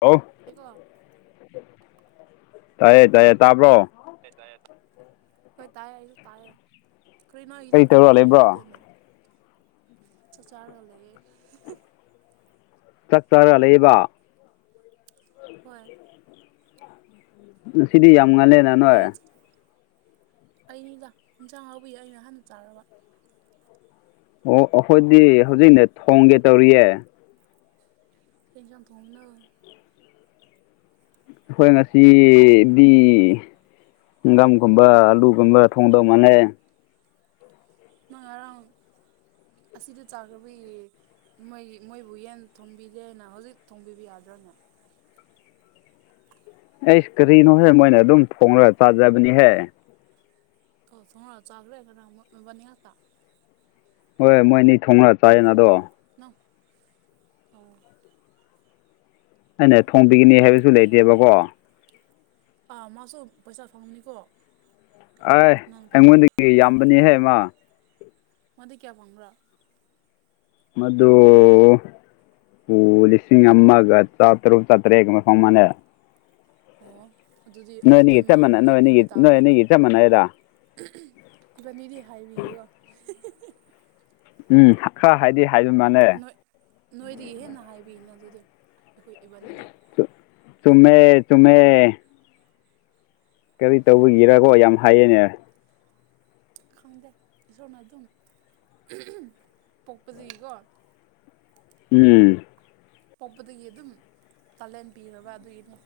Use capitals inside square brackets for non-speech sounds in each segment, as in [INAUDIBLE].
ꯍꯜꯂꫭ ꯏꯀꯣ ꯇꯥꯏꯌꯦ ꯇꯥꯏꯌꯦ ꯇꯥꯕ꯭ꯔꯣ ꯍꯣꯏ ꯇꯥꯏꯌꯦ ꯍꫭꯏ ꯇꯥꯏꯌꯦ ꯑꯩꯁꯨ ꯇꯥꯏꯌꯦ ꯀꯔꯤꯅꫭ ꯑꯩꯗꯤ ꯀꯔꯤ ꯀꯣꯜ ꯇꯧꯔ ꯇꯧꯕ ꯂꯩꯕ꯭ꯔꯣ ꯌꯥꯗꯦꯅꯦ ꯆꯥꯛ ꯆꯥꯔꯒ ꯂꯩꯌꯦ ꯆꯥꯛ ꯆꯥꯔꯒ ꯂꯩꯌꯦꯕ ꯍꯣꯏ ꯉꯁꯤꯗꯤ ꯌꯥꯝ ꯉꯜꯂꯦꯅ꯫ ꯅꯣꯏ ꯑꯩꯅꯤꯗ ꯌꯦꯟꯖꯥꯡ ꯍꯧꯕꯩ ꯑꯩꯅ ꯍꯥꯟꯅ ꯆꯔꯕ꯫ ꯑꯣ ꯑꯩꯈꯣꯏꯗꯤ ꯍꯧꯖꯤꯛꯅ ꯊꯣꯡꯒꯦ ꯇꯧꯔꯤꯌꯦ꯫ ꯀꯩ ꯍꯦꯟꯖꯡ ꯊꯣꯡꯕꯅꯣ? ꯈꯣꯏ ꯉꯁꯤꯗꯤ, ꯍꯪꯒꯥꯝꯒꯨꯝꯕ ꯑꯂꯨꯒꯨꯝꯕ ꯊꯣꯡꯗꯧ ꯃꯥꯥꯟꯅꯦ꯫ ꯅꯪ ꯉꯔꯥꯡ ꯑꯁꯤꯗ ꯆꯥꯈ꯭ꯔꯕꯏ ꯃꯣꯏꯒꯤ ꯃꯣꯏꯕꯨ ꯌꯦꯟ ꯊꯣꯡꯕꯤꯗꯦꯅ ꯍꯧꯖꯤꯛ ꯊꯣꯡꯕꯤꯕ ꯌꯥꯗ꯭ꯔꯣꯅꯦ ꯑꯩꯁ ꯀꯔꯤꯅꯣ ꯍꯦ ꯃꯣꯏꯅ ꯑꯗꯨꯝ ꯊꯣꯡꯔꯒ ꯆꯥꯖꯕꯅꯤꯍꯦ꯫ ꯑꯣ ꯊꯣꯡꯔꯒ ꯆꯒ꯭ꯔꯦ ꯉꯔꯥꯡ ꯃꯕꯅꯤꯉꯛꯇꯥ꯫ ꯍꯣꯏ ꯃꯣꯏꯅꯤ ꯊꯣꯡꯅ ꯆꯥꯏꯌꯦꯅ ꯑꯗꯣ ꯅ ꯎꯝ ꯑꯩꯅ ꯊꯣꯡꯕꯤꯒꯅꯤ ꯍꯥꯏꯕ ꯌꯥꯏ ꯑꯗꯨꯗꯤ ꯑꯥ ꯃꯥꯁꯨ ꯄꯩꯁꯥ ꯐꯪꯉꯅꯤꯀꯣ ꯑꯦ ꯑꯩꯉꯣꯟꯗꯒꯤ ꯌꯥꯝꯕꯅꯤꯍꯦ ꯃꯥ ꯃꯗꯤ ꯀꯌꯥ ꯐꯪꯕꯔ ꯃꯗꯨ ꯄꯨ ꯂꯤꯁꯤꯡ ꯑꯃꯒ ꯆꯥꯇ꯭ꯔꯨꯛ ꯆꯥꯇ꯭ꯔꯦꯠꯀꯨꯝꯕ ꯐꯪ ꯃꯥꯟꯅꯦ ꯑꯣ ꯑꯗꯨꯗꯤ ꯅꯣꯏ ꯑꯗꯨꯗꯤ ꯑꯅꯤꯒꯤ ꯆꯞ ꯃꯥꯅ ꯃꯥꯟꯅꯩ ꯅꯣꯏ ꯂꯩꯕꯤꯕ ꯑꯅꯤꯒꯤ ꯅꯣꯏ ꯇꯥꯕꯅꯤꯅꯦ ꯑꯅꯤꯒꯤ ꯎꯝ ꯆꯞ ꯃꯥꯟꯅꯩꯗ ꯎꯝ ꯏꯕꯅꯤꯗꯤ ꯍꯥꯏꯕꯤꯌꯨꯨ ꯎꯝ ꯈ ꯍꯥꯏꯗꯤ ꯍꯥꯏꯕ ꯃꯥꯅꯦ꯫ ꯅꯣꯏ ꯅꯣꯏꯗꯒꯤ ꯍꯦꯟꯅ ꯍꯥꯏꯕꯤꯅꯦ ꯑꯗꯨꯗꯤ ꯑꯩꯈꯣꯏ ꯏꯕꯥꯅꯤꯗꯣ꯫ ꯆꯨ ꯆꯨꯝꯃꯦ ꯆꯨꯝꯃꯦ꯫ ꯀꯔꯤ ꯇꯧꯕꯒꯤꯔꯒꯣ ꯌꯥꯝ ꯍꯥꯏꯌꯦꯅꯦ꯫ ꯈꯪꯗꯦ, ꯏꯁꯣꯔꯅ ꯑꯗꯨꯝ ꯄꯣꯛꯄꯗꯒꯤꯀꯣ ꯎꯝ ꯄꯣꯛꯄꯗꯒꯤ ꯑꯗꯨꯝ ꯇꯥꯂꯦꯟ ꯄꯤꯔꯕ ꯑꯗꯨꯒꯤꯅꯤ꯫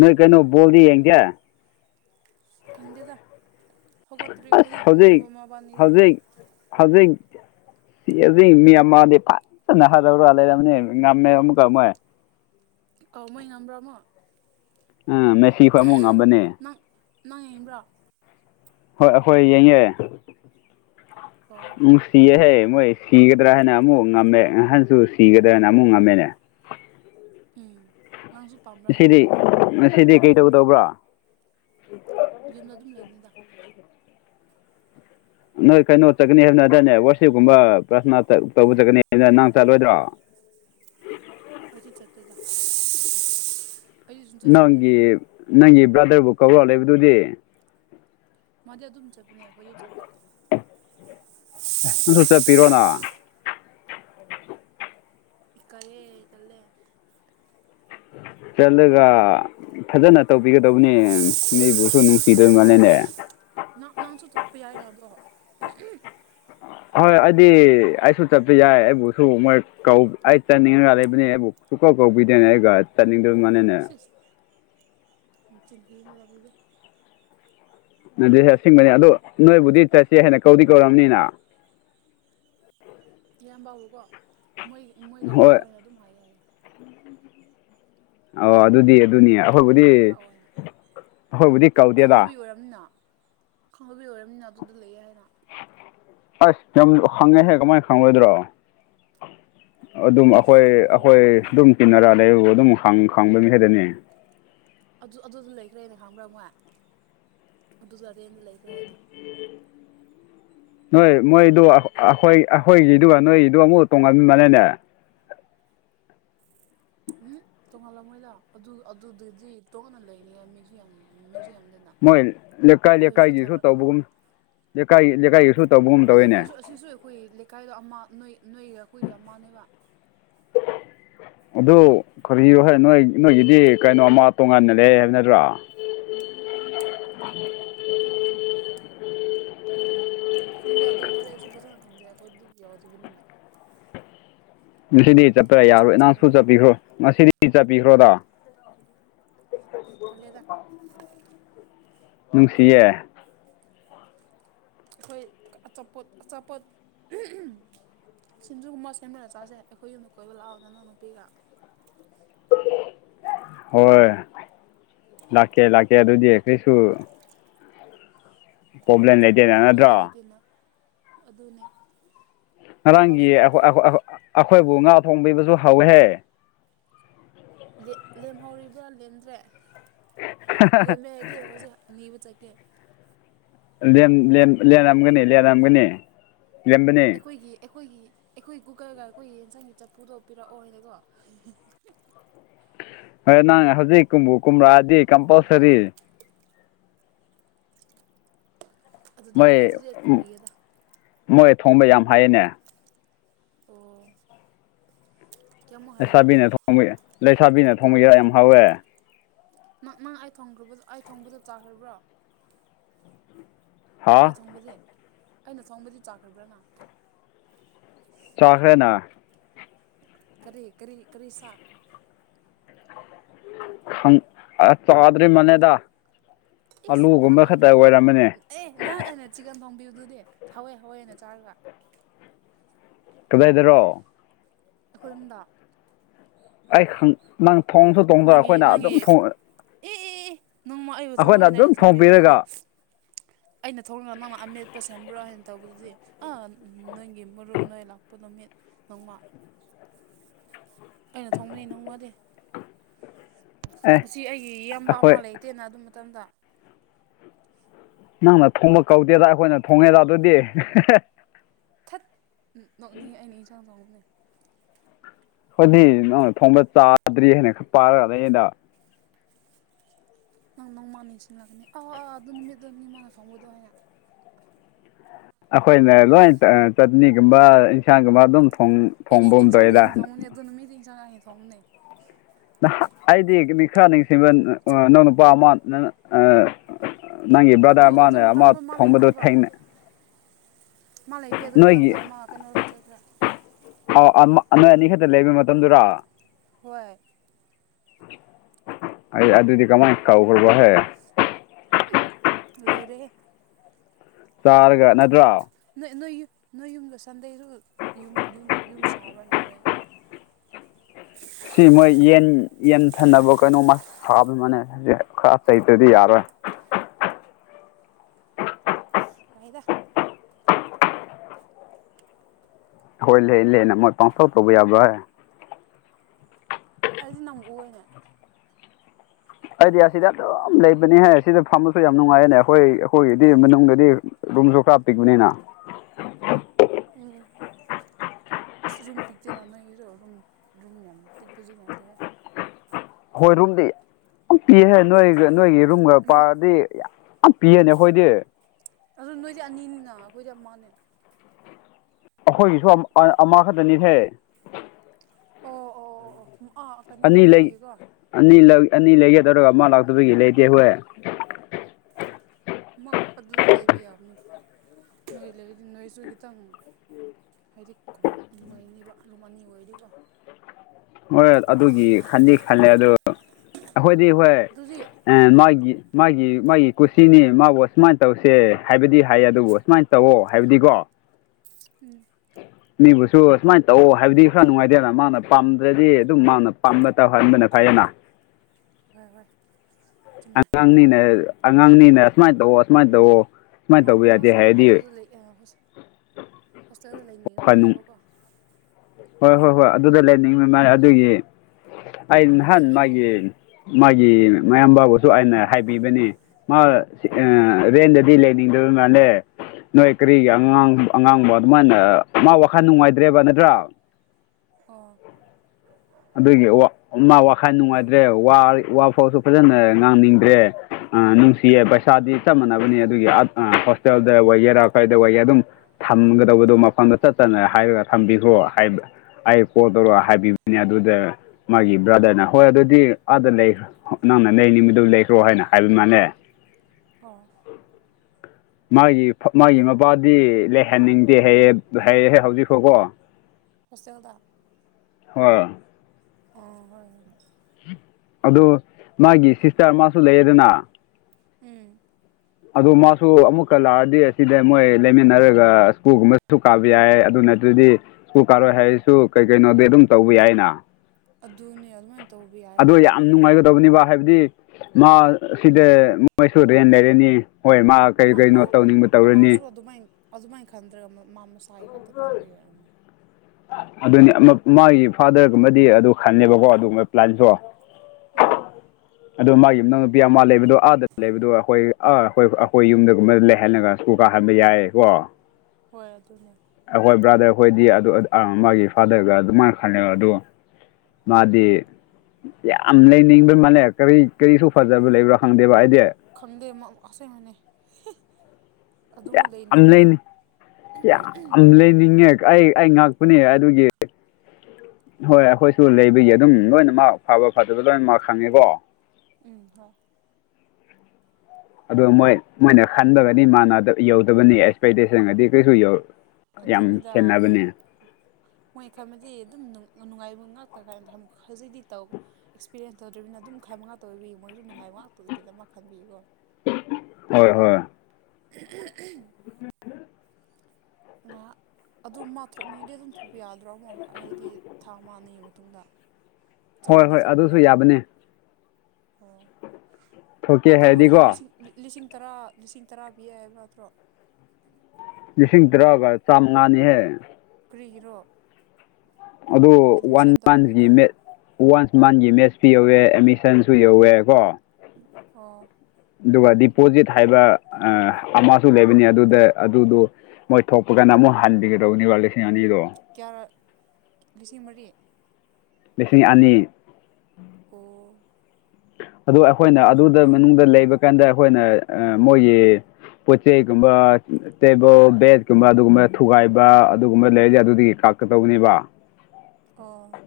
ꯅꯣꯏ ꯀꯩꯅꯣ ꯕꯣꯜꯗꯤ ꯌꯦꯡꯗꯦ ꯌꯦꯡꯗꯦꯗ ꯍꯧꯒꯠꯇ꯭ꯔꯤ ꯑꯁ ꯑꯩꯈꯣꯏꯗ ꯕꯃꯕꯥꯅꯤꯔ [UNINTELLIGIBLE] ꯐꯖꯤꯛ ꯁꯤ ꯑꯁꯤ ꯃꯤ ꯑꯃꯗꯤ ꯐꯖꯅꯅꯥꯍꯗꯧꯔꯜ ꯂꯩꯔꯝꯅꯤ ꯉꯝꯃꯦ ꯑꯃꯨꯛꯀꯃꯣꯏ [UNINTELLIGIBLE] ꯑꯧ ꯃꯣꯏ ꯉꯝꯕ꯭ꯔꯃꯣ ꯎꯝ ꯃꯦꯁꯤ ꯍꯣꯏ ꯑꯃꯨꯛ ꯉꯝꯕꯅꯦ꯫ ꯅꯪ ꯅꯪ ꯌꯦꯡꯕ꯭ꯔꯣ? ꯍꯣꯏ ꯑꯩꯈꯣꯏ ꯌꯦꯡꯉꯦ ꯑꯣ ꯎ ꯁꯤꯌꯦꯍꯩ ꯃꯣꯏ ꯁꯤꯒꯗ꯭ꯔꯥ ꯍꯥꯏꯅ ꯑꯃꯨꯛ ꯉꯝꯃꯦ ꯑꯍꯟꯁꯨ ꯁꯤꯒꯗ꯭ꯔꯥꯅ ꯑꯃꯨꯛ ꯉꯝꯃꯦꯅꯦ [UNINTELLIGIBLE] ꯎꯝ ꯃꯥꯥꯡꯁꯨ ꯉꯁꯤꯗꯤ ꯉꯁꯤꯗꯤ ꯀꯩꯇꯧ ꯇꯧꯕ꯭ꯔꯥ? ꯌꯨꯝꯗ ꯑꯗꯨꯝ ꯂꯩꯒꯅꯤꯗ꯫ ꯅꯣꯏ ꯀꯩꯅꯣ ꯆꯠꯀꯅꯤ ꯍꯥꯏꯕ ꯅꯠꯇ꯭ꯔꯅꯦ ꯋꯥꯔꯁꯤꯞ ꯀꯨꯝꯕ ꯄ꯭ꯔꯠꯅ ꯇꯧꯕ ꯆꯠꯀꯅꯤ ꯍꯥꯏꯅ, ꯅꯪ ꯆꯠꯂꯣꯏꯗ꯭ꯔꯣ? ꯈꯣꯏꯗꯤ ꯆꯠꯇꯦꯗ꯫ ꯑꯩꯗꯤ ꯁꯨꯡꯆꯠ ꯆꯠꯇꯦꯗ ꯅꯪꯒꯤ ꯅꯪꯒꯤ ꯕ꯭ꯔꯥꯗꯔꯕꯨ ꯀꯧꯔꯛ ꯂꯩꯕꯗꯨꯗꯤ? ꯃꯥꯗꯤ ꯑꯗꯨꯝ ꯆꯠꯄꯅꯦ ꯑꯩꯈꯣꯏꯗꯤ ꯆꯠꯇꯦ꯫ ꯑꯦ ꯅꯪꯁꯨ ꯆꯠꯄꯤꯔꯣꯅ꯫ ꯏꯀꯥꯌꯦ ꯇꯜꯂꯦ꯫ ꯆꯂꯒ, ꯐꯖꯅ ꯇꯧꯕꯤꯒꯗꯧꯕꯅꯦ ꯃꯤꯕꯨꯁꯨ ꯅꯨꯡꯁꯤꯗꯣꯏ ꯃꯥꯜꯂꯦꯅꯦ ꯅ ꯅꯪꯁꯨ ꯆꯠꯄ ꯌꯥꯏꯅ ꯑꯗꯣ꯫ ꯍꯣꯏ ꯑꯩꯗꯤ ꯑꯩꯁꯨ ꯆꯠꯄ ꯌꯥꯏ ꯑꯩꯕꯨꯁꯨ ꯃꯣꯏ ꯀꯧ ꯑꯩ ꯆꯠꯅꯤꯡꯔꯒ ꯂꯩꯕꯅꯦ ꯑꯩꯕꯨ ꯁꯨꯛꯀꯧ ꯀꯧꯕꯤꯗꯦꯅꯦ ꯑꯩꯒ ꯆꯅꯤꯡꯗꯕ ꯃꯅꯦ ꯁꯤ ꯏ ꯆꯤꯟꯒꯤ ꯂꯕꯗ ꯑꯗꯨꯗꯤ ꯁꯤꯡꯕꯅꯤ ꯑꯗꯨꯗꯣ ꯅꯣꯏꯕꯨꯗꯤ ꯆꯠꯁꯦ ꯍꯥꯏꯟꯅ ꯀꯧꯗꯤ ꯀꯧꯔꯝꯅꯤꯅ ꯏꯌꯥꯝꯕꯕꯀꯣ ꯃꯣꯏ ꯃꯣꯏꯒ ꯍꯣꯏ ꯂꯥꯛꯑꯣ ꯍꯥꯏꯅ ꯑꯗꯨꯝ ꯍꯥꯏꯒꯌꯦ ꯑꯣ ꯑꯗꯨꯗꯤ ꯑꯗꯨꯅꯤ ꯑꯩꯈꯣꯏꯕꯨꯗꯤ ꯃꯣꯏꯕꯨꯁꯨ ꯄꯨꯔꯛꯑꯣ ꯍꯥꯏꯅ ꯑꯩꯈꯣꯏꯕꯨꯗꯤ ꯀꯧꯗꯦꯗ ꯅ ꯈꯪꯍꯧꯕꯕꯤ ꯑꯣꯏꯔꯕꯅꯤꯅ ꯑꯗꯨꯗ ꯂꯩꯌꯦ ꯍꯥꯏꯅ ꯑꯁ ꯌꯥꯝ ꯈꯪꯉꯦꯍꯦ ꯀꯃꯥꯏꯅ ꯈꯪꯉꯣꯏꯗ꯭ꯔꯣ ꯑꯗꯨꯝ ꯏꯁ ꯑꯩꯈꯣꯏ ꯈꯪꯗꯕꯤ ꯑꯩꯈꯣꯏ ꯑꯣꯏꯔꯝꯅꯤꯅ ꯑꯗꯨꯝ ꯇꯤꯟꯅꯔꯥ ꯂꯩꯕꯕꯨ ꯑꯗꯨꯝ ꯈꯪꯕꯣꯏ ꯃꯤ ꯍꯥꯏꯗꯅꯤ ꯑꯗꯨ ꯑꯗꯨꯗꯤ ꯂꯩꯈ꯭ꯔꯦ ꯍꯥꯏꯅ ꯈꯪꯕ꯭ꯔꯥ ꯃꯣꯏ ꯑꯗꯨ ꯒꯥꯔꯗꯦꯟꯗ ꯂꯩꯈ꯭ꯔꯦꯅ ꯅꯣꯏ ꯃꯣꯏꯗꯨ ꯑꯩꯈꯣꯏ ꯑꯩꯈꯣꯏꯒꯤꯗꯨ ꯅꯣꯏꯒꯤꯗꯨ ꯑꯃꯨꯛ ꯇꯣꯡꯉꯥꯟꯕꯕꯅꯅꯦ ꯎꯝ ꯇꯣꯉꯥꯜꯂꯝ ꯃꯣꯏꯗ ꯑꯗꯨ ꯑꯗꯨꯗꯤ ꯇꯣꯉꯥꯟꯅ ꯂꯩꯅꯤ ꯃꯤꯁꯨ ꯌꯥꯝ ꯃꯤꯁꯨ ꯌꯥꯝ ꯂꯩ ꯃꯣꯏ ꯂꯩꯀꯥꯏ ꯂꯩꯀꯥꯏꯒꯤꯁꯨ ꯇꯧꯕꯒꯨꯝ ꯂꯩꯀꯥꯏ ꯂꯩꯀꯥꯏꯒꯤꯁꯨ ꯇꯧꯕꯒꯨꯝ ꯑꯗꯣ ꯇꯧꯋꯤꯅꯦ ꯑꯩꯈꯣꯏꯁꯨ ꯑꯁꯤꯁꯨ ꯑꯩꯈꯣꯏ ꯂꯩꯀꯥꯏꯗꯣ ꯑꯃ ꯅꯣꯏ ꯅꯣꯏꯒ ꯑꯩꯈꯣꯏꯒꯤ ꯑꯃꯅꯦꯕ꯫ ꯑꯗꯨ ꯈꯔꯤ ꯍꯣꯏ ꯅꯣꯏ ꯅꯣꯏꯒꯤꯗꯤ ꯀꯩꯅꯣ ꯑꯃ ꯇꯣꯉꯥꯟꯅ ꯂꯩ ꯍꯥꯏꯕ ꯅꯠꯇ꯭ꯔꯥ? [UNINTELLIGIBLE] ꯈꯪꯗꯦ ꯑꯗꯨꯒꯨꯝ ꯃꯗꯤ ꯑꯩꯁꯨ ꯐꯖꯅ ꯈꯪꯗꯦ ꯑꯩꯈꯣꯏꯗꯤ ꯌꯥꯎꯗꯕꯅꯤꯅ꯫ ꯉꯁꯤꯗꯤ ꯆꯠꯄ꯭ꯔ ꯆꯞ ꯌꯥꯔꯣꯏ ꯑꯦꯅꯥꯟꯁꯨ ꯆꯥꯅꯗꯤ ꯈꯪꯗꯦ ꯆꯠꯄꯤꯈ꯭ꯔꯣ ꯉꯁꯤꯗꯤ ꯆꯠꯄꯤꯈ꯭ꯔꯣꯗ, ꯇꯜꯂꯦꯗ ꯅꯨꯡꯁꯤꯌꯦ꯫ ꯑꯩꯈꯣꯏ, ꯑꯆꯥꯄꯣꯠ ꯑꯆꯥꯄꯣꯠ ꯁꯤꯡꯖꯨꯒꯨꯝꯕ ꯁꯦꯝꯕꯅ ꯆꯥꯁꯦ ꯑꯩꯈꯣꯏ ꯌꯨꯝꯗ ꯀꯣꯏꯕ ꯂꯥꯛꯑꯣ ꯅꯅꯪ ꯅꯨꯄꯤꯒ ꯍꯣꯏ ꯂꯥꯛꯀꯦ ꯂꯥꯛꯀꯦ ꯑꯗꯨꯗꯤ ꯀꯩꯁꯨ ꯄꯣꯕꯂꯦꯝ ꯂꯩ ꯊꯣꯅꯤꯉꯥꯏ ꯂꯩꯇꯦꯅ ꯑꯗꯨꯅ ꯉꯔꯥꯡꯒꯤ ꯑꯩꯈꯣꯏꯕꯨ ꯉꯥ ꯊꯣꯡꯕꯤꯕꯁꯨ ꯍꯥꯎꯋꯦꯍꯦ ꯂꯦꯝꯍꯧꯔꯤꯕ꯭ꯔꯥ ꯂꯦꯝꯗ꯭ꯔꯦ ꯂꯦꯝꯃꯦ ꯍꯥꯏꯗꯤ ꯍꯧꯖꯤꯛ ꯅꯤꯕ ꯆꯠꯀꯦ ꯂꯝꯒꯅꯤ ꯂꯦꯝꯒꯅꯦ ꯂꯦꯝꯕꯅꯦ ꯑꯩꯈꯣꯏꯒꯤ ꯑꯩꯈꯣꯏꯒꯤ ꯑꯩꯈꯣꯏ ꯒꯨꯀꯔꯒ ꯑꯩꯈꯣꯏꯒꯤ ꯌꯦꯟꯁꯪꯒꯤ ꯆꯐꯨꯗꯣ ꯄꯤꯔꯛꯑꯣꯅꯀꯣ ꯍꯣꯏ ꯅꯪ ꯍꯧꯖꯤꯛ ꯀꯨꯝꯕꯨ ꯀꯨꯝꯔꯛꯑꯗꯤ ꯀꯝꯄꯜꯁꯔꯤ ꯑꯗꯨꯗꯤ ꯃꯣꯏ ꯑꯗꯨꯗꯤ ꯑꯩ ꯀꯨꯝꯔꯤꯒꯦꯗ ꯃꯣꯏ ꯊꯣꯡꯕ ꯌꯥꯝ ꯍꯥꯏꯌꯦꯅꯦ ꯑꯣ ꯀꯌꯥꯃꯨꯛ ꯍꯥꯏꯕ꯭ꯔꯣ ꯂꯩꯁꯥꯕꯤꯅ ꯊꯣꯡꯕ ꯂꯩꯁꯥꯕꯤꯅ ꯊꯣꯡꯕ ꯌꯥ ꯌꯥꯝ ꯍꯥꯎꯋꯦ ꯅꯪ ꯅꯪ ꯑꯩ ꯊꯣꯡꯈ꯭ꯔ ꯑꯩ ꯊꯣꯡꯕꯗꯣ ꯆꯥꯈ꯭ꯔꯕ꯭ꯔꯣ ꯑꯩ ꯍꯥ ꯊꯣꯡꯕꯗꯤ ꯑꯩꯅ ꯊꯣꯡꯕꯗꯤ ꯆꯥꯈ꯭ꯔꯕ꯭ꯔꯅ ꯆꯥꯛꯈ꯭ꯔꯦꯅ ꯀꯔꯤ ꯀꯔꯤ ꯀꯔꯤ ꯁꯥ ꯑꯁ ꯆꯥꯗ꯭ꯔꯤ ꯃꯥꯂꯦꯗ ꯏꯁ ꯅꯍꯥꯟ ꯑꯂꯨꯒꯨꯝꯕ ꯈꯛꯇ ꯑꯩꯅ ꯑꯣꯏꯔꯝꯃꯅꯦ ꯑꯦ ꯅꯪ ꯑꯩꯅ ꯆꯤꯛꯀꯟ ꯊꯣꯡꯕꯤꯕꯗꯨꯗꯤ ꯍꯋꯦ ꯍꯧꯋꯦꯅ ꯆꯥꯔꯒ ꯀꯗꯥꯏꯗꯔꯣ ꯑꯩꯈꯣꯏꯌꯨꯝꯗ ꯑꯩ ꯅꯪ ꯊꯣꯡꯁꯨ ꯊꯣꯡꯗꯔ ꯅꯪꯒꯤ ꯑꯩꯈꯣꯏꯅ ꯅꯪꯒꯤ ꯑꯗꯨꯝ ꯑꯦ ꯑꯦ ꯅꯣꯡꯃ ꯑꯩꯕꯨ ꯑꯩꯈꯣꯏꯅ ꯊꯣꯡꯉꯅꯦ ꯑꯗꯨꯝ ꯑꯩꯅ ꯊꯣꯡꯕꯤꯕꯨ ꯑꯗꯨꯗꯤ ꯊꯣꯡꯕꯤꯔꯒ ꯑꯩꯅ ꯊꯣꯛꯂꯒ ꯅꯪꯅ ꯑꯃꯃꯦꯠꯄ ꯁꯦꯝꯕ꯭ꯔꯥ ꯍꯥꯏꯅ ꯇꯧꯕꯗꯨꯗꯤ ꯑꯥ ꯅꯪꯒꯤ ꯃꯔꯨꯝ ꯅꯣꯏ ꯂꯥꯛꯄ ꯅꯨꯃꯤꯠ ꯅꯣꯡꯃ ꯑꯩꯅ ꯊꯣꯡꯕꯅꯤ ꯅꯣꯡꯃꯥꯗꯤ ꯑꯦ ꯑꯁꯤ ꯑꯩꯒꯤ ꯏꯌꯥꯝꯕ ꯑꯩꯈꯣꯏ ꯑꯃ ꯂꯩ ꯇꯦꯟꯅ ꯑꯗꯨ ꯃꯇꯝꯗ ꯅꯪꯅ ꯊꯣꯡꯕ ꯀꯧꯗꯦꯗ ꯑꯩꯈꯣꯏꯅ ꯊꯣꯡꯉꯦꯗ ꯑꯗꯨꯗꯤ ꯎꯝ ꯂꯣꯛꯅꯤꯡ ꯑꯩꯅ ꯏꯟꯁꯥꯡ ꯆꯎꯕꯅꯦ ꯑꯩꯈꯣꯏꯗꯤ ꯅꯪꯅ ꯊꯣꯡꯕ ꯆꯥꯗ꯭ꯔꯤ ꯍꯥꯏꯅ ꯈ ꯄꯥꯔꯒꯗ ꯗ ꯅꯪ ꯅꯣꯡꯃ ꯅꯤꯡꯁꯤꯡꯜꯂꯛꯀꯅꯤ ꯑꯧ ꯑꯥ ꯑꯗꯨ ꯅꯨꯃꯤꯠ ꯑꯗꯨ ꯃꯤ ꯃꯥꯅ ꯐꯣꯡꯒꯣꯏꯗꯧ ꯍꯥꯏꯅ ꯑꯩꯈꯣꯏꯅ ꯂꯣꯏ ꯆꯠꯅꯤꯒꯨꯝꯕ ꯏꯟꯁꯥꯡꯒꯨꯝꯕ ꯑꯗꯨꯝ ꯊꯣꯡ ꯑꯦ ꯏꯟꯁꯥꯡꯗꯤ ꯑꯩꯅ ꯊꯣꯡꯕꯅꯦ ꯑꯗꯨ ꯅꯨꯠꯇꯗꯤ ꯏꯟꯁꯥꯡꯅꯤ ꯑꯩꯅ ꯊꯣꯡꯕꯅꯦ ꯑꯩꯗꯤ ꯈꯔ ꯅꯤꯡꯁꯤꯡꯕ ꯆꯥꯛ ꯅꯪꯎ ꯅꯨꯄꯥ ꯑꯃ ꯅꯪ ꯅꯪꯒꯤ ꯕ꯭ꯔꯗꯔ ꯑꯗꯨ ꯑꯗꯨ ꯑꯃꯅ ꯑꯃ ꯃꯇꯝꯗꯣ ꯃꯥ ꯊꯣꯡꯕꯗꯣ ꯂꯩꯇꯦꯕ ꯊꯦꯡꯅꯩ ꯃꯥ ꯂꯩꯇꯦ ꯑꯗꯨ ꯃꯇꯝꯗ ꯃꯥ ꯀꯩꯅ ꯑꯣꯏ ꯆꯠꯈ꯭ꯔ ꯑꯥꯎ ꯅꯣꯏ ꯑꯅꯤ ꯈꯛꯇ ꯂꯩꯕ ꯃꯇꯝꯗꯨꯗ ꯍꯣꯏ ꯑꯩ ꯑꯗꯨ ꯑꯗꯨꯗꯤ ꯀꯃꯥꯏ ꯀꯥꯎ ꯑꯣꯏꯕꯣ ꯍꯦ ꯂꯣꯏꯔꯦ ꯆꯥꯔꯒ ꯅꯠꯇ꯭ꯔꯣ ꯅꯣꯏ ꯅꯣꯏ ꯅꯣꯏ ꯌꯨꯝꯗ ꯁꯟꯗꯩꯗꯨ ꯌꯨꯝ ꯌꯨꯝ ꯌꯨꯝ ꯁꯥꯕ꯭ꯔꯅꯦ ꯅꯣꯏ ꯁꯤ ꯃꯣꯏ ꯌꯦꯟ ꯌꯦꯟꯊꯅꯕ ꯀꯩꯅꯣ ꯃ ꯁꯥꯕ ꯃꯅꯦ ꯍꯧ ꯈꯔ ꯂꯩꯇ꯭ꯔꯗꯤ ꯌꯥꯔꯣꯏ ꯐꯪꯉꯤꯗ ꯍꯣꯏ ꯂꯩ ꯂꯩꯅ ꯃꯣꯏ ꯄꯪꯇꯥꯎ ꯇꯧꯕ ꯌꯥꯕ꯭ꯔꯍꯦ ꯑꯩꯗꯤ ꯅꯪ ꯎꯌꯦꯅꯦ ꯑꯥꯏꯗꯤꯌꯥꯁꯤꯗ ꯑꯗꯨꯝ ꯂꯩꯕꯅꯤ ꯍꯥꯏ ꯁꯤꯗ ꯐꯝꯕꯁꯨ ꯌꯥꯝ ꯅꯨꯡꯉꯥꯏꯅꯦ ꯑꯩꯈꯣꯏ ꯑꯩꯈꯣꯏꯒꯤꯗꯤ ꯃꯅꯨꯡꯗꯗꯤ ꯔꯨꯝꯁꯨ ꯈꯔ ꯄꯤꯛꯕꯅꯤꯅ ꯎꯝ ꯀꯔꯨꯝ ꯄꯤꯛꯇꯩ ꯅꯥꯟ ꯅ ꯌꯔꯣ ꯔꯨꯝ ꯔꯨꯝ ꯅꯌꯥꯝ ꯄꯤꯛꯕꯨꯖꯤ ꯈꯜꯂꯤ ꯍꯣꯏ ꯔꯨꯝꯗꯤ ꯄꯤꯍ ꯅꯣꯏꯒ ꯅꯣꯏꯒꯤ ꯔꯨꯝꯒ ꯔꯨꯝ ꯄꯥꯔꯗꯤ ꯄꯤꯌꯦꯅꯦ ꯍꯣꯏꯗꯤ ꯑꯗꯨ ꯅꯣꯏꯗꯤꯦ ꯑꯅꯤꯅꯤꯅ ꯑꯩꯈꯣꯏꯗꯤ ꯌꯥꯝ ꯃꯥꯟꯅꯩ ꯑꯩꯈꯣꯏꯒꯤꯁꯨ ꯑꯃꯈꯛꯇꯅꯤꯁꯦ ꯑꯣ ꯑꯣ ꯑꯣ ꯑꯣ ꯑꯥ ꯀꯅꯥ ꯑꯅꯤ ꯂꯩ ꯂꯥꯛꯇꯕꯤꯌꯀꯣ ꯑꯅꯤ ꯑꯅꯤ ꯂꯩꯒꯦ ꯇꯧꯔꯒ ꯃꯥ ꯂꯥꯛꯇꯕꯒꯤ ꯂꯩꯇꯦ ꯍꯣꯏ ꯑꯗꯨꯗ ꯂꯩꯕ ꯌꯥꯕꯅꯤ ꯅꯣꯏ ꯂꯩꯔꯤꯗꯤ ꯅꯣꯏꯁꯨ ꯈꯤꯇꯪ ꯍꯥꯏꯗꯤ ꯀꯣ ꯑꯣꯏꯅꯤꯕ ꯂꯨꯝ ꯑꯅꯤ ꯑꯣꯏꯔꯤꯕꯣ ꯍꯣꯏ ꯑꯗꯨꯒꯤ ꯈꯗꯤ ꯈꯂꯦ ꯑꯗꯨ ꯑꯩꯈꯣꯏꯗꯤ ꯍꯣꯏ ꯑꯗꯨꯗꯤ ꯃꯥꯒꯤ ꯃꯥꯒꯤ ꯃꯥꯒꯤ ꯀꯨꯁꯤꯅꯤ ꯃꯥꯕꯨ ꯑꯁꯨꯃꯥꯏꯅ ꯇꯧꯁꯦ ꯍꯥꯏꯕꯗꯤ ꯍꯥꯏ ꯑꯗꯨꯕꯨ ꯑꯁꯨꯃꯥꯏꯅ ꯇꯧꯋꯑꯣ ꯍꯥꯏꯕꯗꯤꯀꯣ ꯎꯝ ꯎꯝ ꯃꯤꯕꯨꯁꯨ ꯁꯨꯃꯥꯏꯅ ꯇꯧ ꯍꯥꯏꯕꯗꯤ ꯈꯔ ꯅꯨꯡꯉꯥꯏꯇꯦꯅ ꯃꯥꯅ ꯄꯥꯝꯗ꯭ꯔꯗꯤ ꯑꯗꯨꯝ ꯃꯥꯅ ꯄꯥꯝꯕ ꯇꯧꯍꯟꯕꯅ ꯐꯥꯏꯌꯦꯅ ꯍꯣꯏ ꯍꯣꯏ ꯆꯨꯝꯃꯦ ꯑꯉꯥꯡꯅꯤꯅ ꯑꯉꯥꯡꯅꯤꯅ ꯑꯨꯃꯥꯏꯅ ꯇꯧꯑꯣ ꯑꯨꯃꯥꯏꯅ ꯇꯧꯑꯣ ꯁꯨꯃꯥꯏꯅ ꯃꯥ ꯇꯧꯕ ꯌꯥꯗꯦ ꯃꯥꯁꯨ ꯍꯥꯏꯔꯗꯤ ꯑꯗꯨꯗ ꯂꯩ ꯍꯣꯁꯇꯦꯜꯗ ꯋꯥꯈꯜ ꯂꯩꯅꯤꯡꯌꯃꯜꯂꯦꯕꯀꯣ ꯍꯣꯏ ꯍꯣꯏ ꯍꯣꯏ ꯑꯗꯨꯗ ꯂꯩꯅꯤꯡꯕ ꯃꯥꯅꯦ ꯑꯗꯨꯒꯤ ꯑꯩ ꯅꯍꯥꯟ ꯃꯥꯒꯤ ꯃꯥꯒꯤ ꯃꯌꯥꯝꯕꯕꯨꯁꯨ ꯑꯩꯅ ꯍꯥꯏꯕꯤꯕꯅꯤ ꯃꯥ ꯑꯣ ꯔꯦꯟꯗꯗꯤ ꯂꯩꯅꯤꯡꯗꯕꯩ ꯃꯥꯅꯦ ꯅꯣꯏ ꯀꯔꯤꯒꯤ ꯑꯉꯥꯡ ꯑꯉꯥꯡꯕ ꯑꯗꯨꯃꯥꯏꯅ ꯃꯥ ꯋꯥꯈꯜ ꯅꯨꯡꯉꯥꯏꯇ꯭ꯔꯦꯕ ꯅꯠꯇ꯭ꯔꯥ ꯑꯣ ꯑꯗꯨꯒꯤ ꯃꯥ ꯋꯥꯈꯜ ꯅꯨꯡꯉꯥꯏꯇ꯭ꯔꯦ ꯋꯥꯐꯥꯎꯁꯨ ꯐꯖꯅ ꯉꯥꯡꯅꯤꯡꯗ꯭ꯔꯦ ꯅꯨꯡꯁꯤꯌꯦ ꯄꯩꯁꯥꯗꯤ ꯆꯞ ꯃꯥꯟꯅꯕꯅꯤ ꯑꯗꯨꯒꯤ ꯍꯣꯁꯇꯦꯜꯗ ꯑꯣꯏꯒꯦꯔꯥ ꯀꯩꯗ ꯑꯣꯏꯒꯦꯔꯥ ꯑꯗꯨꯝ ꯊꯝꯒꯗꯕꯗꯨꯣ ꯃꯐꯝꯗ ꯆꯠꯇꯅ ꯍꯥꯏꯔꯒ ꯊꯝꯕꯤꯈ꯭ꯔꯣ ꯑꯩ ꯀꯣꯜ ꯇꯧꯔꯒ ꯍꯥꯏꯕꯤ ꯅꯤ ꯑꯗꯨꯗ ꯃꯥꯒꯤ ꯕ꯭ꯔꯥꯗꯔꯅ ꯍꯣꯏ ꯑꯗꯨꯗꯤ ꯑꯥꯗ ꯂꯩꯈ꯭ꯔ ꯅꯪꯅ ꯂꯩꯅꯤꯡꯕꯗꯨ ꯂꯩꯈ꯭ꯔꯣ ꯍꯥꯏꯅ ꯍꯥꯏꯕ ꯃꯥꯜꯅꯦ ꯑꯣ ꯃꯥꯒꯤ ꯃꯥꯒꯤ ꯃꯕꯥꯗꯤ ꯂꯩꯍꯟꯅꯤꯡꯗꯦ ꯍꯥꯏ ꯍ ꯍ ꯍꯧꯖꯤꯛꯐꯥꯎꯀꯣ ꯎ ꯍꯣꯁꯇꯦꯜꯗ ꯍꯣꯏ ꯑꯣ ꯍꯣꯏ ꯍꯣꯏ ꯑꯗꯨ ꯃꯥꯒꯤ ꯁꯤꯁꯇꯔ ꯃꯥꯁꯨ ꯂꯩꯌꯦꯗꯅ ꯎꯝ ꯑꯗꯣ ꯃꯥꯁꯨ ꯑꯃꯨꯛꯀ ꯂꯥꯛꯑꯗꯤ ꯑꯁꯤꯗ ꯃꯣꯏ ꯂꯩꯃꯤꯟꯅꯔꯒ ꯁꯀꯨꯜꯒꯨꯝꯕꯁꯨ ꯀꯥꯕ ꯌꯥꯏ ꯑꯗꯨ ꯅꯠꯇ꯭ꯔꯗꯤ ꯁ꯭ꯀꯨꯜ ꯀꯥꯔꯣꯏ ꯍꯥꯏꯔꯁꯨ ꯀꯩ ꯀꯩꯅꯣꯗꯤ ꯑꯗꯨꯝ ꯇꯧꯕ ꯌꯥꯏꯅ ꯑꯗꯨꯅꯦ ꯑꯗꯨ ꯑꯉꯟ ꯑꯗꯣ ꯌꯥꯝ ꯅꯨꯡꯉꯥꯏꯒꯗꯕꯅꯤꯕ ꯍꯥꯏꯕꯗꯤ ꯃꯥ ꯁꯤꯗ ꯃꯣꯏꯁꯨ ꯔꯦꯟ ꯂꯩꯔꯦꯅꯤ ꯍꯣꯏ ꯃꯥ ꯀꯩ ꯃꯥ ꯃꯥ ꯀꯩꯅꯣ ꯇꯧꯅꯤꯡꯕ ꯇꯧꯔꯅꯤ ꯃꯥꯎꯁꯨ ꯑꯗꯨꯃꯥꯏ ꯑꯗꯨꯃꯥꯏꯅ ꯈꯟꯗ꯭ꯔꯒ ꯃꯥ ꯃꯁꯥꯒꯤ ꯈꯛꯇ ꯈꯟꯕꯤꯒꯤ ꯑꯣꯏꯔꯝꯅꯤ ꯑꯗꯨꯅꯤ ꯃꯥꯒꯤ ꯐꯥꯗꯔꯒꯨꯝꯕꯗꯤ ꯑꯗꯨ ꯈꯜꯂꯦꯕꯀꯣ ꯑꯗꯨꯒꯨꯝꯕ ꯄ꯭ꯂꯥꯟꯁꯨ ꯎꯝ ꯑꯗꯨꯣ ꯃꯥꯒꯤ ꯏꯨꯝꯅꯥꯪ ꯅꯨꯄꯤ ꯑꯃ ꯂꯩꯕꯗꯣ ꯑꯥꯗ ꯂꯩꯕꯗꯣ ꯑꯩꯈꯣꯏ ꯑꯥ ꯑꯩꯈꯣꯏ ꯑꯩꯈꯣꯏ ꯌꯨꯝꯗꯒꯨꯝꯕꯗ ꯂꯩꯍꯜꯂꯒ ꯁ꯭ꯀꯨ ꯀꯥꯍꯟꯕ ꯌꯥꯏ ꯀꯣ ꯍꯣꯏ ꯑꯗꯨꯅꯦ ꯑꯩꯈꯣꯏ ꯕ꯭ꯔꯥꯗꯔ ꯍꯣꯏꯗꯤ ꯑꯗꯨ ꯃꯥꯒꯤ ꯐꯥꯗꯔꯒ ꯑꯗꯨꯃꯥꯏꯅ ꯈꯜꯂꯦꯕ ꯑꯗꯨꯣ ꯃꯥꯗꯤ ꯌꯥꯝ ꯂꯩꯅꯤꯡꯕꯩ ꯃꯥꯜꯂꯦ ꯀꯔꯤ ꯀꯔꯤꯁꯨ ꯐꯖꯕ ꯂꯩꯕ꯭ꯔꯥ ꯈꯪꯗꯦꯕ ꯍꯥꯏꯗꯤ ꯈꯪꯗꯦ ꯑꯁꯦꯡ ꯃꯅꯦ ꯌꯥꯝꯂꯦꯅꯦ ꯌꯥꯝ ꯂꯩꯅꯤꯡꯉꯦ ꯑꯩ ꯑꯩ ꯉꯥꯛꯄꯅꯦ ꯑꯗꯨꯒꯤ ꯍꯣꯏ ꯑꯩꯈꯣꯏꯁꯨ ꯂꯩꯕꯒꯤ ꯑꯗꯨꯝ ꯂꯣꯏꯅꯃꯛ ꯐꯕ ꯐꯠꯗꯕ ꯂꯣꯏꯅꯃꯛ ꯈꯪꯉꯦꯀꯣ ꯎꯝ ꯍꯣꯏ ꯑꯗꯨꯒ ꯃꯣꯏ ꯃꯣꯏꯅ ꯈꯟꯕꯒꯗꯤ ꯃꯥꯟꯅ ꯌꯧꯗꯕꯅꯤ ꯑꯦꯛꯁꯄꯦꯛꯇꯦꯁꯟꯒꯗꯤ ꯀꯩꯁꯨ ꯌꯧ ꯌꯥꯝ ꯑꯗꯨꯅꯤꯗ ꯑꯝ ꯈꯦꯠꯅꯕꯅꯦ ꯎꯝ ꯃꯣꯏ ꯈꯟꯕꯗꯤ ꯑꯗꯨꯝ ꯅꯨꯡꯉꯥꯏꯕ ꯉꯥꯛꯇ ꯀꯥꯟꯗꯊꯝ ꯈꯖꯤꯛꯇꯤ ꯇꯧꯕ ꯑꯦꯛꯁꯄꯤꯔꯤꯌꯦꯟꯁ ꯇꯧꯗ꯭ꯔꯤꯅ ꯑꯗꯨꯝ ꯈꯥꯕꯉꯥꯇꯥ ꯑꯣꯏꯕꯒꯤ ꯃꯣꯏꯁꯨ ꯅꯨꯡꯉꯥꯏꯕ ꯉꯥꯛꯇ ꯑꯣꯏꯒꯗꯅ ꯈꯟꯕꯒꯤꯀꯣ ꯍꯣꯏ ꯍꯣꯏ [UNINTELLIGIBLE] ꯉꯥꯍꯛ ꯑꯗꯨ ꯃꯥ ꯊꯣꯛꯅꯤꯡꯉꯩꯗꯤ ꯑꯗꯨꯝ ꯊꯣꯛꯄ ꯌꯥꯗ꯭ꯔꯣ ꯑꯃꯨꯛ ꯍꯥꯏꯗꯤ ꯊꯥ ꯑꯃ ꯑꯅꯤꯒꯤ ꯃꯇꯨꯡꯗ ꯍꯣꯏ ꯆꯪꯉꯥꯗꯤ ꯍꯣꯏ ꯊꯣꯛꯄ ꯑꯗꯨꯁꯨ ꯌꯥꯗꯕ꯭ꯔꯣ ꯌꯥꯕꯅꯦ ꯑꯣ ꯊꯣꯛꯀꯦ ꯇꯨꯝ ꯃꯣꯏꯗꯣ ꯍꯥꯏꯔꯗꯤꯀꯣ ꯂꯤꯁꯤꯡ ꯂꯤꯁꯤꯡ ꯇꯔꯥ ꯂꯤꯁꯤꯡ ꯇꯔꯥ ꯄꯤꯌꯦ ꯍꯥꯏꯕ ꯅꯠꯇ꯭ꯔꯣ ꯂꯤꯁꯤꯡ ꯇꯔꯥꯒ ꯆꯥꯝꯃꯉꯥ ꯅꯤꯍꯦ ꯀ꯭ꯔꯤꯒꯤꯔꯣ ꯑꯗꯨ ꯋꯥꯟ ꯄꯟꯒꯤ ꯇꯧꯒꯦꯔꯥ ꯃꯦꯠ ꯋꯥꯟꯁ ꯃꯟꯒꯤ ꯃ‌ꯦꯁ ꯐꯤ ꯌꯧꯋꯦ ꯑꯦꯃꯤꯁꯟꯁꯨ ꯌꯧꯋꯦ ꯍꯥꯏꯀꯣ ꯑꯣ ꯑꯗꯨꯒ ꯗꯤꯄꯣꯖꯤꯠ ꯍꯥꯏꯕ ꯑꯥ ꯑꯃꯁꯨ ꯂꯩꯕꯅꯤ ꯑꯗꯨꯗ ꯑꯗꯨꯗꯨ ꯃꯣꯏ ꯊꯣꯛꯄꯀꯥꯟꯗ ꯑꯃꯨꯛ ꯍꯟꯕꯤꯒꯗꯧꯅꯤꯕ ꯂꯤꯁꯤꯡ ꯑꯅꯤꯗꯣ ꯀꯌꯥꯔꯛ ꯂꯤꯁꯤꯡ ꯃꯔꯤ ꯂꯤꯁꯤꯡ ꯑꯅꯤ ꯑꯣ ꯑꯗꯣ ꯑꯩꯈꯣꯏꯅ ꯑꯗꯨꯗ ꯃꯥꯒꯤ ꯃꯅꯨꯡꯗ ꯂꯩꯕ ꯀꯥꯟꯗ ꯑꯩꯈꯣꯏꯅ ꯃꯣꯏꯒꯤ ꯄꯣꯠ-ꯆꯩꯒꯨꯝꯕ ꯇꯦꯕꯜ, ꯕꯦꯠꯀꯨꯝꯕ ꯑꯗꯨꯒꯨꯝꯕ ꯊꯨꯒꯥꯏꯕ ꯑꯗꯨꯒꯨꯝꯕ ꯂꯩꯔꯗꯤ ꯑꯗꯨꯗꯒꯤ ꯀꯛ ꯀꯛꯇꯧꯕꯅꯦꯕ ꯑꯣ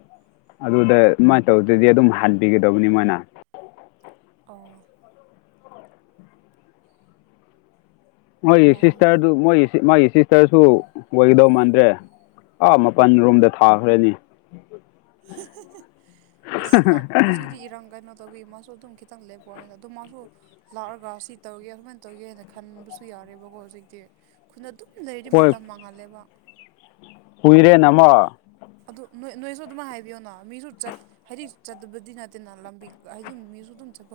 ꯑꯗꯨꯗ ꯑꯗꯨꯃꯥꯏꯅ ꯇꯧꯗꯔꯗꯤ ꯑꯗꯨꯝ ꯍꯟꯕꯤꯒꯗꯧꯕꯅꯤ ꯃꯣꯏꯅ ꯑꯣ ꯃꯣꯏꯒꯤ ꯌꯥꯏ ꯌꯥꯏ ꯁꯤꯁꯇꯔꯗꯨ ꯃꯣꯏꯒꯤ ꯃꯣꯏꯒꯤ ꯁꯤꯁꯇꯔꯁꯨ ꯑꯣꯏꯒꯗꯧ ꯃꯥꯟꯗ꯭ꯔꯦ ꯑꯥ ꯃꯥꯄꯜ ꯔꯣꯝꯗ ꯊꯥꯈ꯭ꯔꯅꯤ ꯑꯁ ꯃꯥ ꯍꯧꯖꯤꯛꯇꯤ ꯏꯔꯥꯡ ꯀꯩꯅ‌ꯣ ꯇꯧꯕꯒꯤ ꯃꯥꯁꯨ ꯑꯗꯨꯝ ꯈꯤꯇꯪ ꯂꯦꯞꯄ ꯍꯥꯏꯅ ꯑꯗꯨꯝ ꯃꯥꯁꯨ ꯂꯥꯛꯑꯒ ꯁꯤ ꯇꯧꯒꯦ ꯑꯗꯨꯃꯥꯏ ꯇꯧꯒꯦꯅ ꯈꯟꯕꯁꯨ ꯌꯥꯔꯦꯕꯀꯣ ꯍꯧꯖꯤꯛꯇꯤ ꯈꯨꯟꯗ ꯑꯗꯨꯝ ꯂꯩꯔꯗꯤ ꯃꯇꯝ ꯃꯥꯡꯍꯜꯂꯦꯕ ꯀꯨꯏꯔꯦ ꯅꯥꯃꫭ ꯑꯗꯨ ꯅꯣꯏ ꯅꯣꯏꯁꯨ ꯑꯗꯨꯝ ꯍꯥꯏꯕꯤꯌꯣꯅꯣ ꯃꯤꯁꯨ ꯆꯠ ꯍꯥꯏꯗꯤ ꯆꯠꯇꯕꯗꯤ ꯅꯠꯇꯦꯅ ꯂꯝꯕꯤ ꯍꯥꯏ ꯃꯤꯁꯨ ꯑꯗꯨꯝ ꯆꯠꯄ